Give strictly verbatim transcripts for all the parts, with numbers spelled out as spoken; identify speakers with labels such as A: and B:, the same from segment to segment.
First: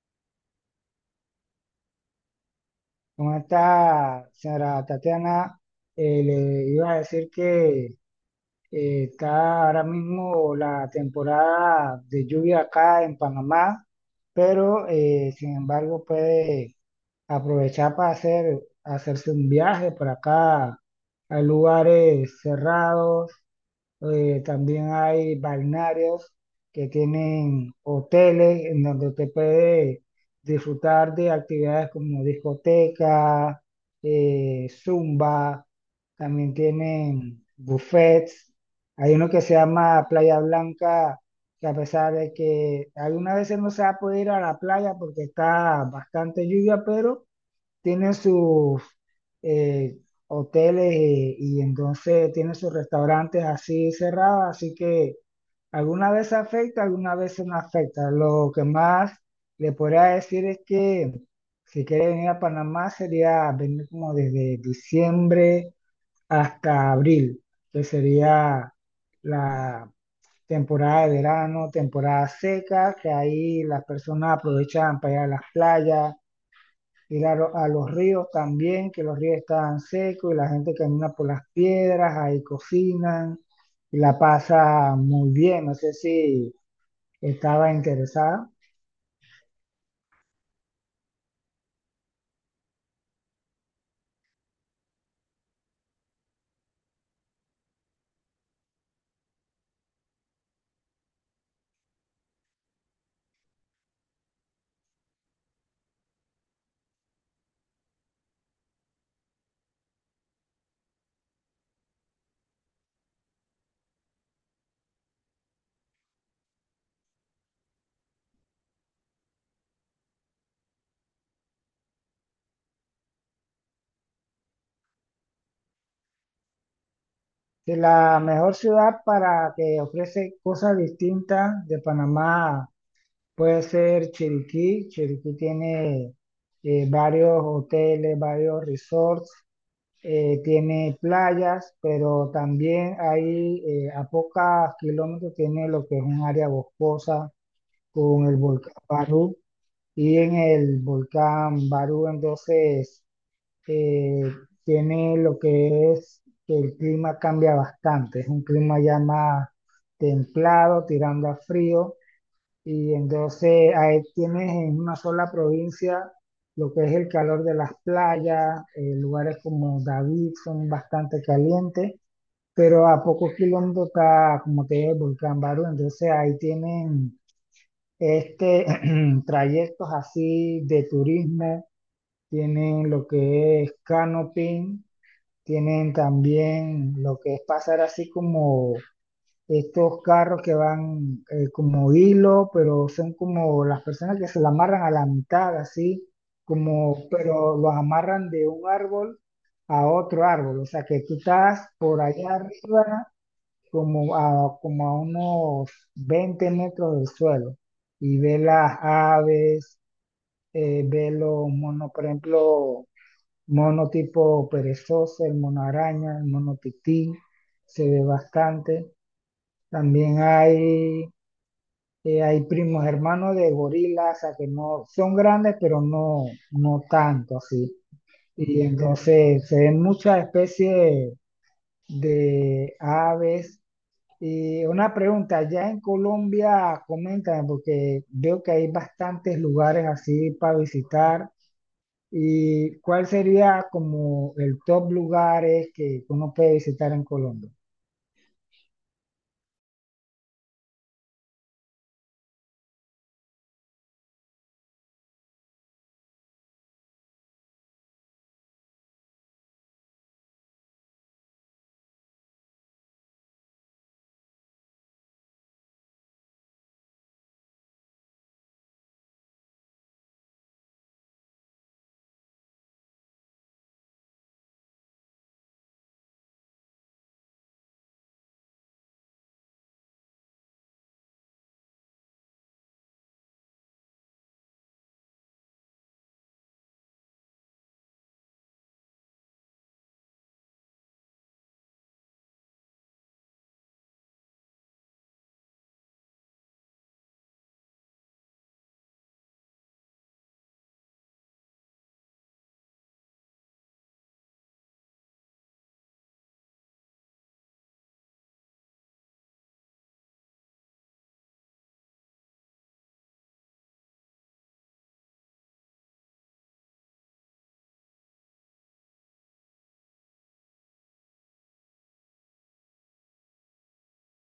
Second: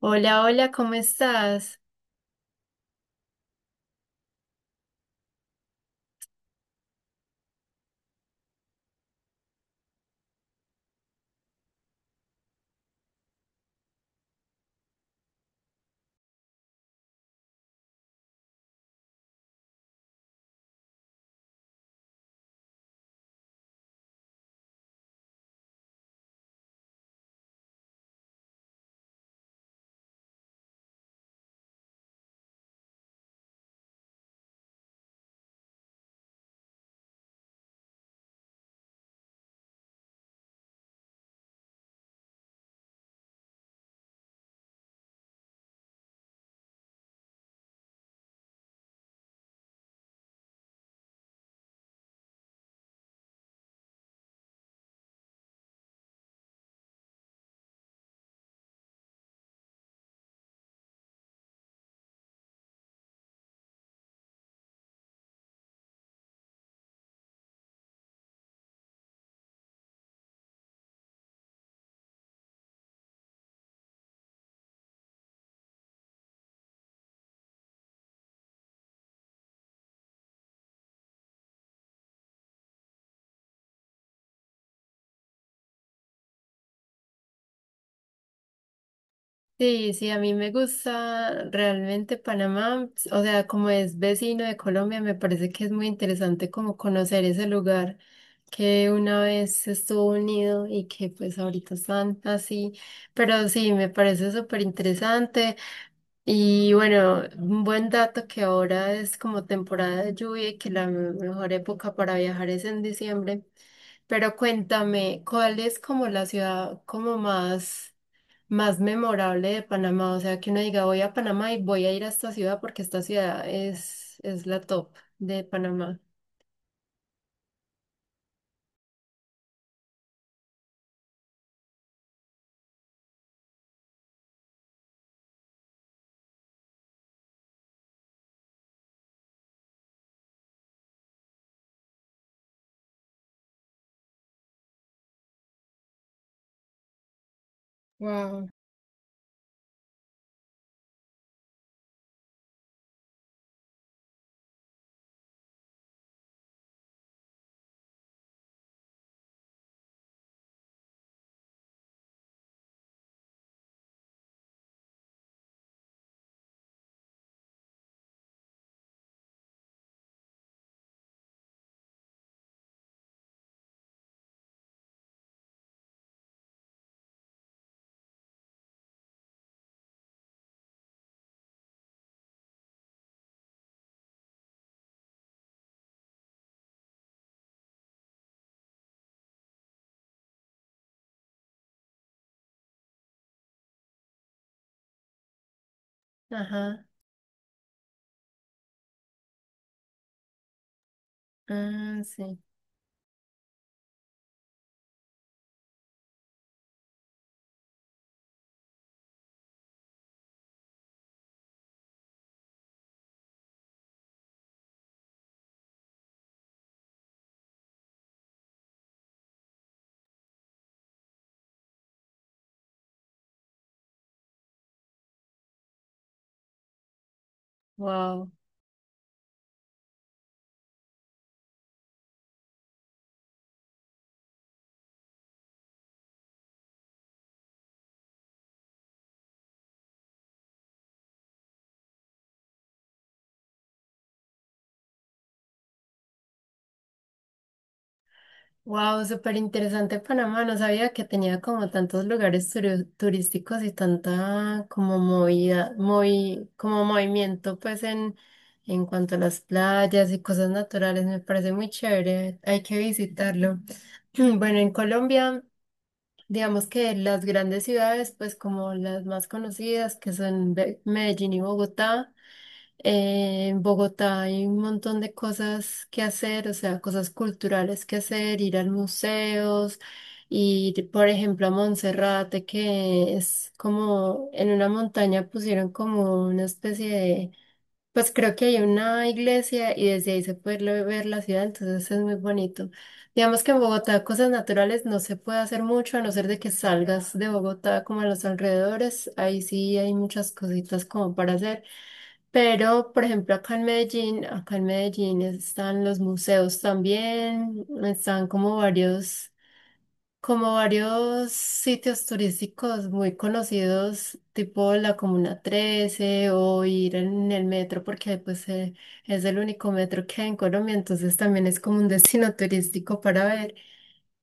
A: Hola, hola, ¿cómo estás?
B: Con esta señora Tatiana, eh, le iba a decir que eh, está ahora mismo la temporada de lluvia acá en Panamá, pero eh, sin embargo puede aprovechar para hacer, hacerse un viaje por acá a lugares cerrados, eh, también hay balnearios que tienen hoteles en donde te puede disfrutar de actividades como discoteca, eh, zumba, también tienen buffets. Hay uno que se llama Playa Blanca, que a pesar de que algunas veces no se va a poder ir a la playa porque está bastante lluvia, pero tienen sus eh, hoteles, eh, y, entonces tienen sus restaurantes así cerrados, así que alguna vez afecta, alguna vez no afecta. Lo que más le podría decir es que si quiere venir a Panamá sería venir como desde diciembre hasta abril, que sería la temporada de verano, temporada seca, que ahí las personas aprovechan para ir a las playas, ir a, lo- a los ríos también, que los ríos estaban secos y la gente camina por las piedras, ahí cocinan y la pasa muy bien. No sé si estaba interesada.
A: Sí, sí, a mí me gusta realmente Panamá, o sea, como es vecino de Colombia, me parece que es muy interesante como conocer ese lugar que una vez estuvo unido y que pues ahorita están así, pero sí, me parece súper interesante. Y bueno, un buen dato que ahora es como temporada de lluvia y que la mejor época para viajar es en diciembre. Pero cuéntame, ¿cuál es como la ciudad como más, más memorable de Panamá? O sea, que uno diga, voy a Panamá y voy a ir a esta ciudad porque esta ciudad es, es la top de Panamá.
B: Que la mejor ciudad para que ofrece cosas distintas de Panamá puede ser Chiriquí. Chiriquí tiene eh, varios hoteles, varios resorts, eh, tiene playas, pero también ahí eh, a pocos kilómetros tiene lo que es un área boscosa con el
A: Wow.
B: volcán Barú, y en el volcán Barú entonces eh, tiene lo que es que el clima cambia bastante, es un clima ya más templado, tirando a frío, y entonces ahí tienes en una sola provincia lo que es el calor de las playas. Eh, lugares como David son bastante calientes, pero a pocos kilómetros está, como te digo, el volcán Barú, entonces ahí tienen este trayectos así de turismo, tienen lo que es canoping, tienen también lo que es pasar así como estos carros que van, eh, como hilo, pero son como las personas que se la amarran a la mitad, así,
A: Ajá.
B: como, pero los amarran de un árbol a otro árbol, o sea que tú estás por
A: Ah,
B: allá
A: sí.
B: arriba, como a, como a unos veinte metros del suelo, y ves las aves, eh, ves los monos, por ejemplo, mono tipo perezoso, el mono araña, el mono tití, se ve bastante. También hay, eh, hay primos hermanos de gorilas, o sea, que no son grandes, pero no, no tanto así.
A: Wow.
B: Y entonces se ven muchas especies de aves. Y una pregunta, ya en Colombia, coméntame, porque veo que hay bastantes lugares así para visitar. ¿Y cuál sería como el top lugares que uno puede visitar en Colombia?
A: Wow, súper interesante Panamá. No sabía que tenía como tantos lugares turi- turísticos y tanta como movida, movi- como movimiento pues en, en cuanto a las playas y cosas naturales. Me parece muy chévere. Hay que visitarlo. Bueno, en Colombia, digamos que las grandes ciudades, pues como las más conocidas, que son Be- Medellín y Bogotá. Eh, en Bogotá hay un montón de cosas que hacer, o sea, cosas culturales que hacer, ir a museos, ir, por ejemplo, a Monserrate, que es como en una montaña pusieron como una especie de, pues creo que hay una iglesia y desde ahí se puede lo- ver la ciudad, entonces es muy bonito. Digamos que en Bogotá cosas naturales no se puede hacer mucho, a no ser de que salgas de Bogotá como a los alrededores, ahí sí hay muchas cositas como para hacer. Pero, por ejemplo, acá en Medellín, acá en Medellín están los museos también, están como varios, como varios sitios turísticos muy conocidos, tipo la Comuna trece o ir en el metro, porque pues eh, es el único metro que hay en Colombia, entonces también es como un destino turístico para ver.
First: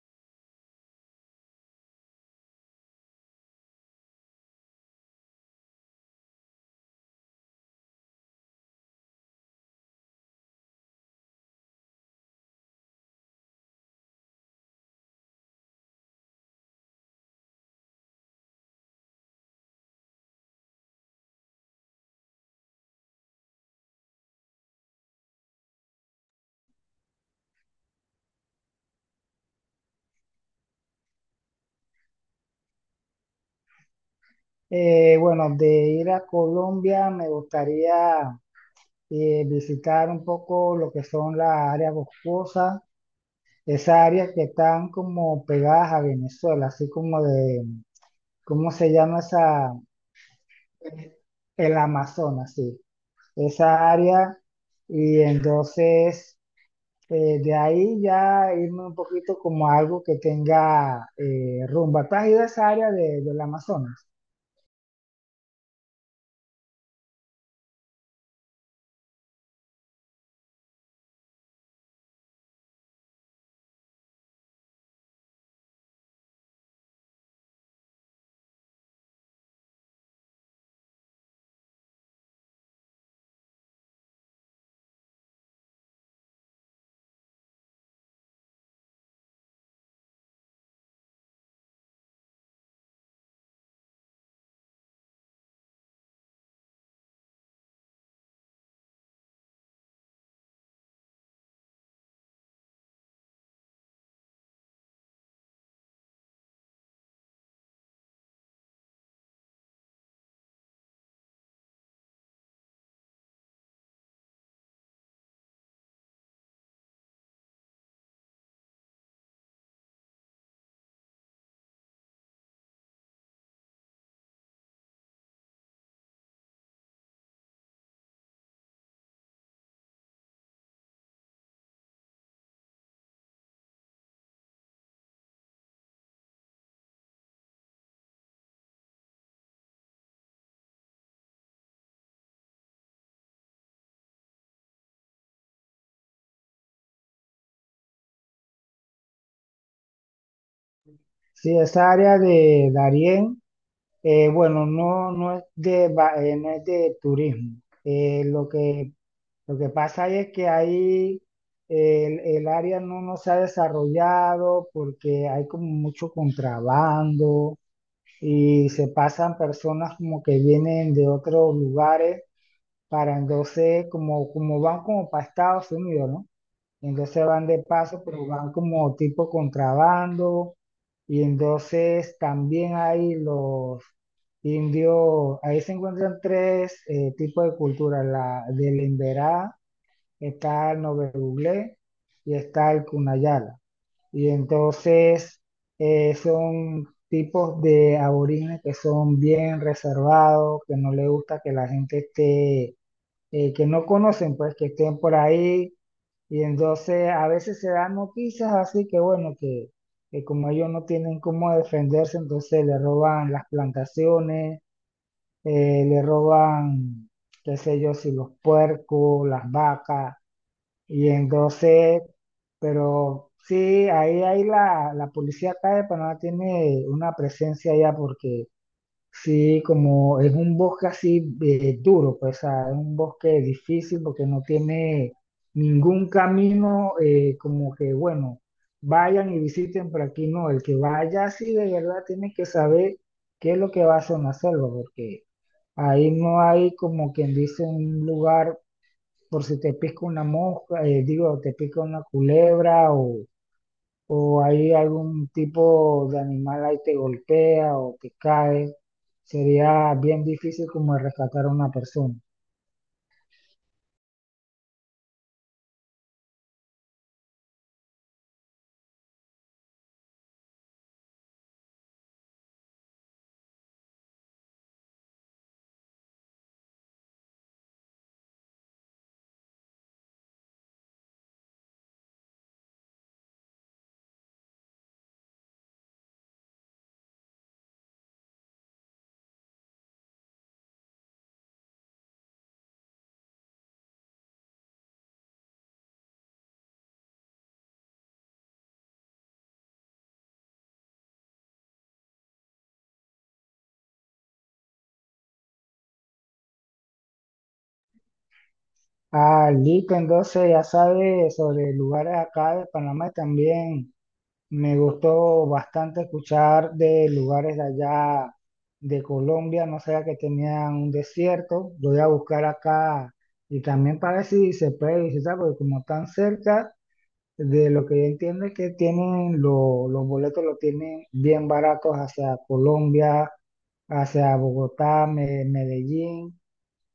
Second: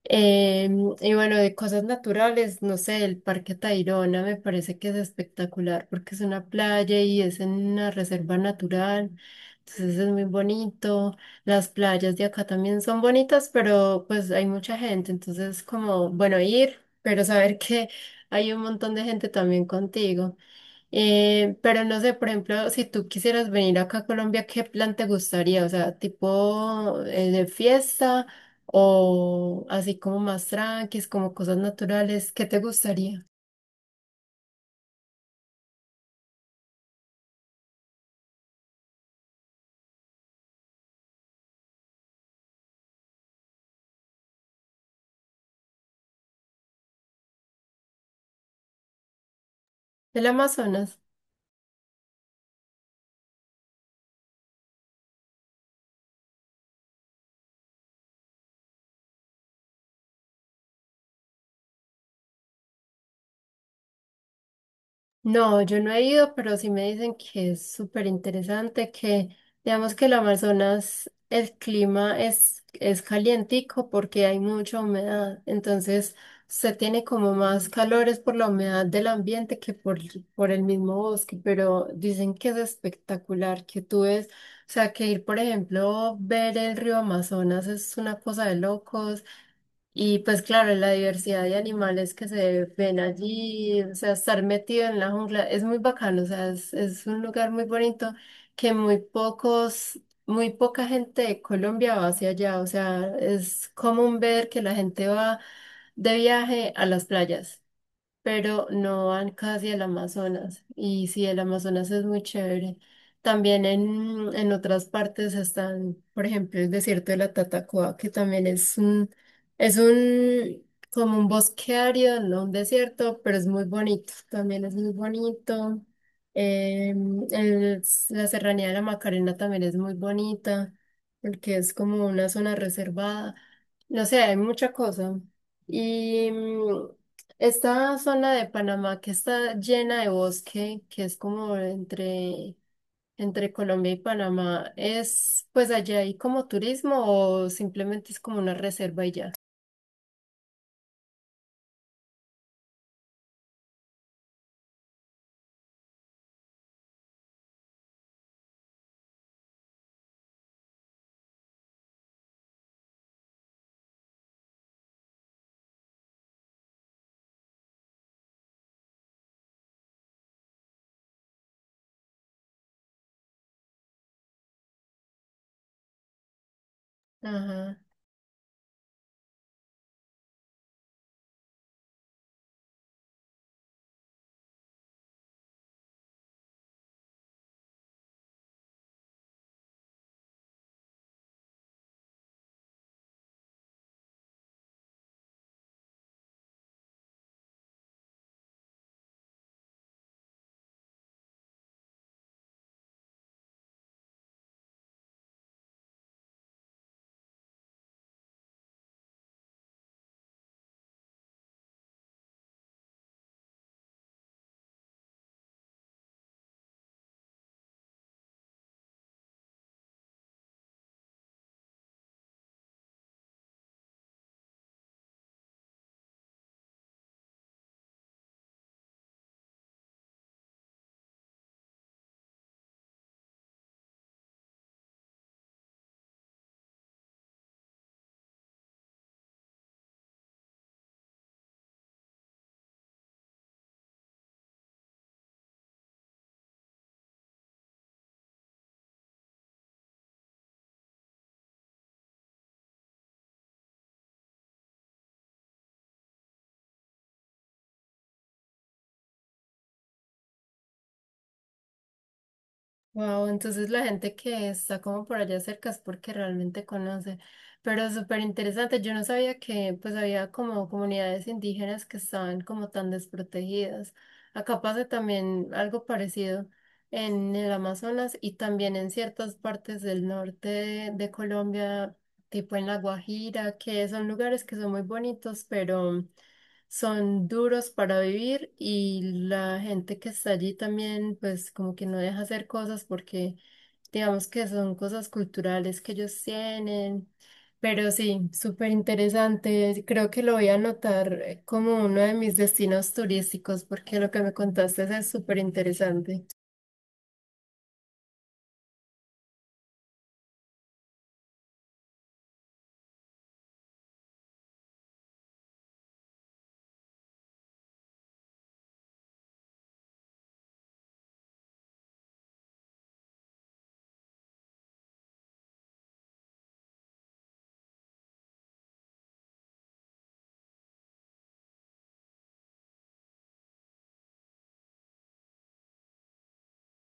A: Em, y bueno, de cosas naturales, no sé, el Parque Tayrona me parece que es espectacular porque es una playa y es en una reserva natural, entonces es muy bonito. Las playas de acá también son bonitas, pero pues hay mucha gente, entonces como, bueno, ir, pero saber que hay un montón de gente también contigo. Eh, pero no sé, por ejemplo, si tú quisieras venir acá a Colombia, ¿qué plan te gustaría? O sea, tipo eh, de fiesta o así como más tranquis, como cosas naturales, ¿qué te gustaría?
B: Eh, bueno, de ir a Colombia me gustaría eh, visitar un poco lo que son las áreas boscosas, esas áreas que están como pegadas a Venezuela, así como de, ¿cómo se llama esa?
A: ¿El Amazonas?
B: El Amazonas, sí, esa área. Y entonces, eh, de ahí ya irme un poquito como a algo que tenga eh, rumba. ¿Tú has ido a esa área de, del Amazonas?
A: No, yo no he ido, pero sí me dicen que es súper interesante, que digamos que el Amazonas, el clima es, es calientico porque hay mucha humedad, entonces se tiene como más calores por la humedad del ambiente que por, por el mismo bosque, pero dicen que es espectacular, que tú ves, o sea, que ir, por ejemplo, ver el río Amazonas es una cosa de locos. Y pues claro, la diversidad de animales que se ven allí, o sea, estar metido en la jungla es muy bacano, o sea, es, es un lugar muy bonito que muy pocos, muy poca gente de Colombia va hacia allá, o sea, es común ver que la gente va de viaje a las playas pero no van casi al Amazonas. Y sí, el Amazonas es muy chévere. También en, en otras partes están, por ejemplo, el desierto de la Tatacoa, que también es un, es un, como un bosque árido, no un desierto, pero es muy bonito. También es muy bonito. Em, el- la serranía de la Macarena también es muy bonita, porque es como una zona reservada. No sé, hay mucha cosa. Y, mm, esta zona de Panamá que está llena de bosque, que es como entre, entre Colombia y Panamá, ¿es pues allá hay como turismo o simplemente es como una reserva y ya?
B: Sí, esa área de Darién, eh, bueno, no, no es de, va- eh, no es de turismo. Eh, lo que Lo que pasa es que ahí el, el área no, no se ha desarrollado porque hay como mucho contrabando y se pasan personas como que vienen de otros lugares para entonces, como, como van como para Estados Unidos, ¿no? Entonces van de
A: Ajá.
B: paso, pero van como tipo contrabando, y entonces también hay los indios, ahí se encuentran tres eh, tipos de cultura, la del emberá, está el Novebuglé y está el Cunayala. Y entonces eh, son tipos de aborígenes que son bien reservados, que no les gusta que la gente esté, eh, que no conocen, pues que estén por ahí. Y entonces a veces se dan noticias así que bueno, que, que como ellos no tienen cómo defenderse, entonces le roban las plantaciones, eh, le roban, qué sé yo, si los puercos, las vacas. Y entonces, pero sí, ahí, ahí la, la policía acá de Panamá tiene una presencia allá porque sí, como es un bosque así, eh, duro, pues o sea, es un bosque difícil porque no tiene ningún camino, eh, como que, bueno, vayan y visiten, pero aquí no, el que vaya así de verdad tiene que saber qué es lo que va a hacer en la selva, porque ahí no hay como quien dice un lugar por si te pica una mosca, eh, digo, te pica una culebra, o, o hay algún tipo de animal ahí te golpea o te cae, sería bien difícil como rescatar a una persona.
A: Wow, entonces la gente que está como por allá cerca es porque realmente conoce, pero súper interesante, yo no sabía que pues había como comunidades indígenas que estaban como tan desprotegidas. Acá pasa también algo parecido en el Amazonas y también en ciertas partes del norte de, de Colombia, tipo en La Guajira, que son lugares que son muy bonitos, pero son duros para vivir y la gente que está allí también, pues como que no deja hacer cosas porque digamos que son cosas culturales que ellos tienen. Pero sí, súper interesante. Creo que lo voy a anotar eh, como uno de mis destinos turísticos porque lo que me contaste es súper interesante.
B: Ah, listo, entonces ya sabes sobre lugares acá de Panamá también. Me gustó bastante escuchar de lugares de allá de Colombia, no sabía que tenían un desierto. Lo voy a buscar acá y también para ver si se puede visitar, porque como están cerca. De lo que yo entiendo es que tienen lo- los boletos los tienen bien baratos hacia Colombia, hacia Bogotá, Me- Medellín,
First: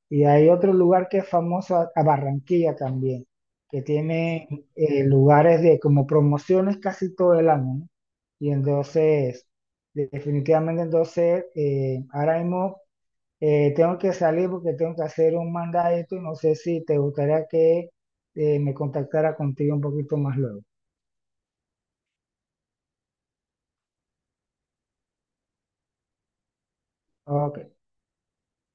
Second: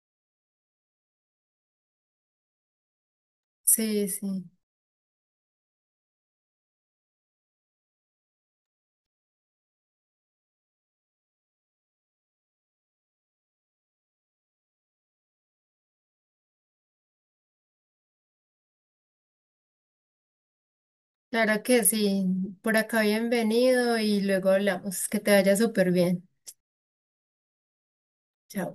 B: y hay otro lugar que es famoso, a a Barranquilla también, que
A: Sí, sí.
B: tiene eh, lugares de como promociones casi todo el año, ¿no? Y entonces, de- definitivamente entonces, eh, ahora mismo eh, tengo que salir porque tengo que hacer un mandadito y no sé si te gustaría que eh, me contactara contigo un poquito más luego.
A: Claro que sí. Por acá bienvenido y luego hablamos. Que te vaya súper bien.
B: Ok.
A: Chao.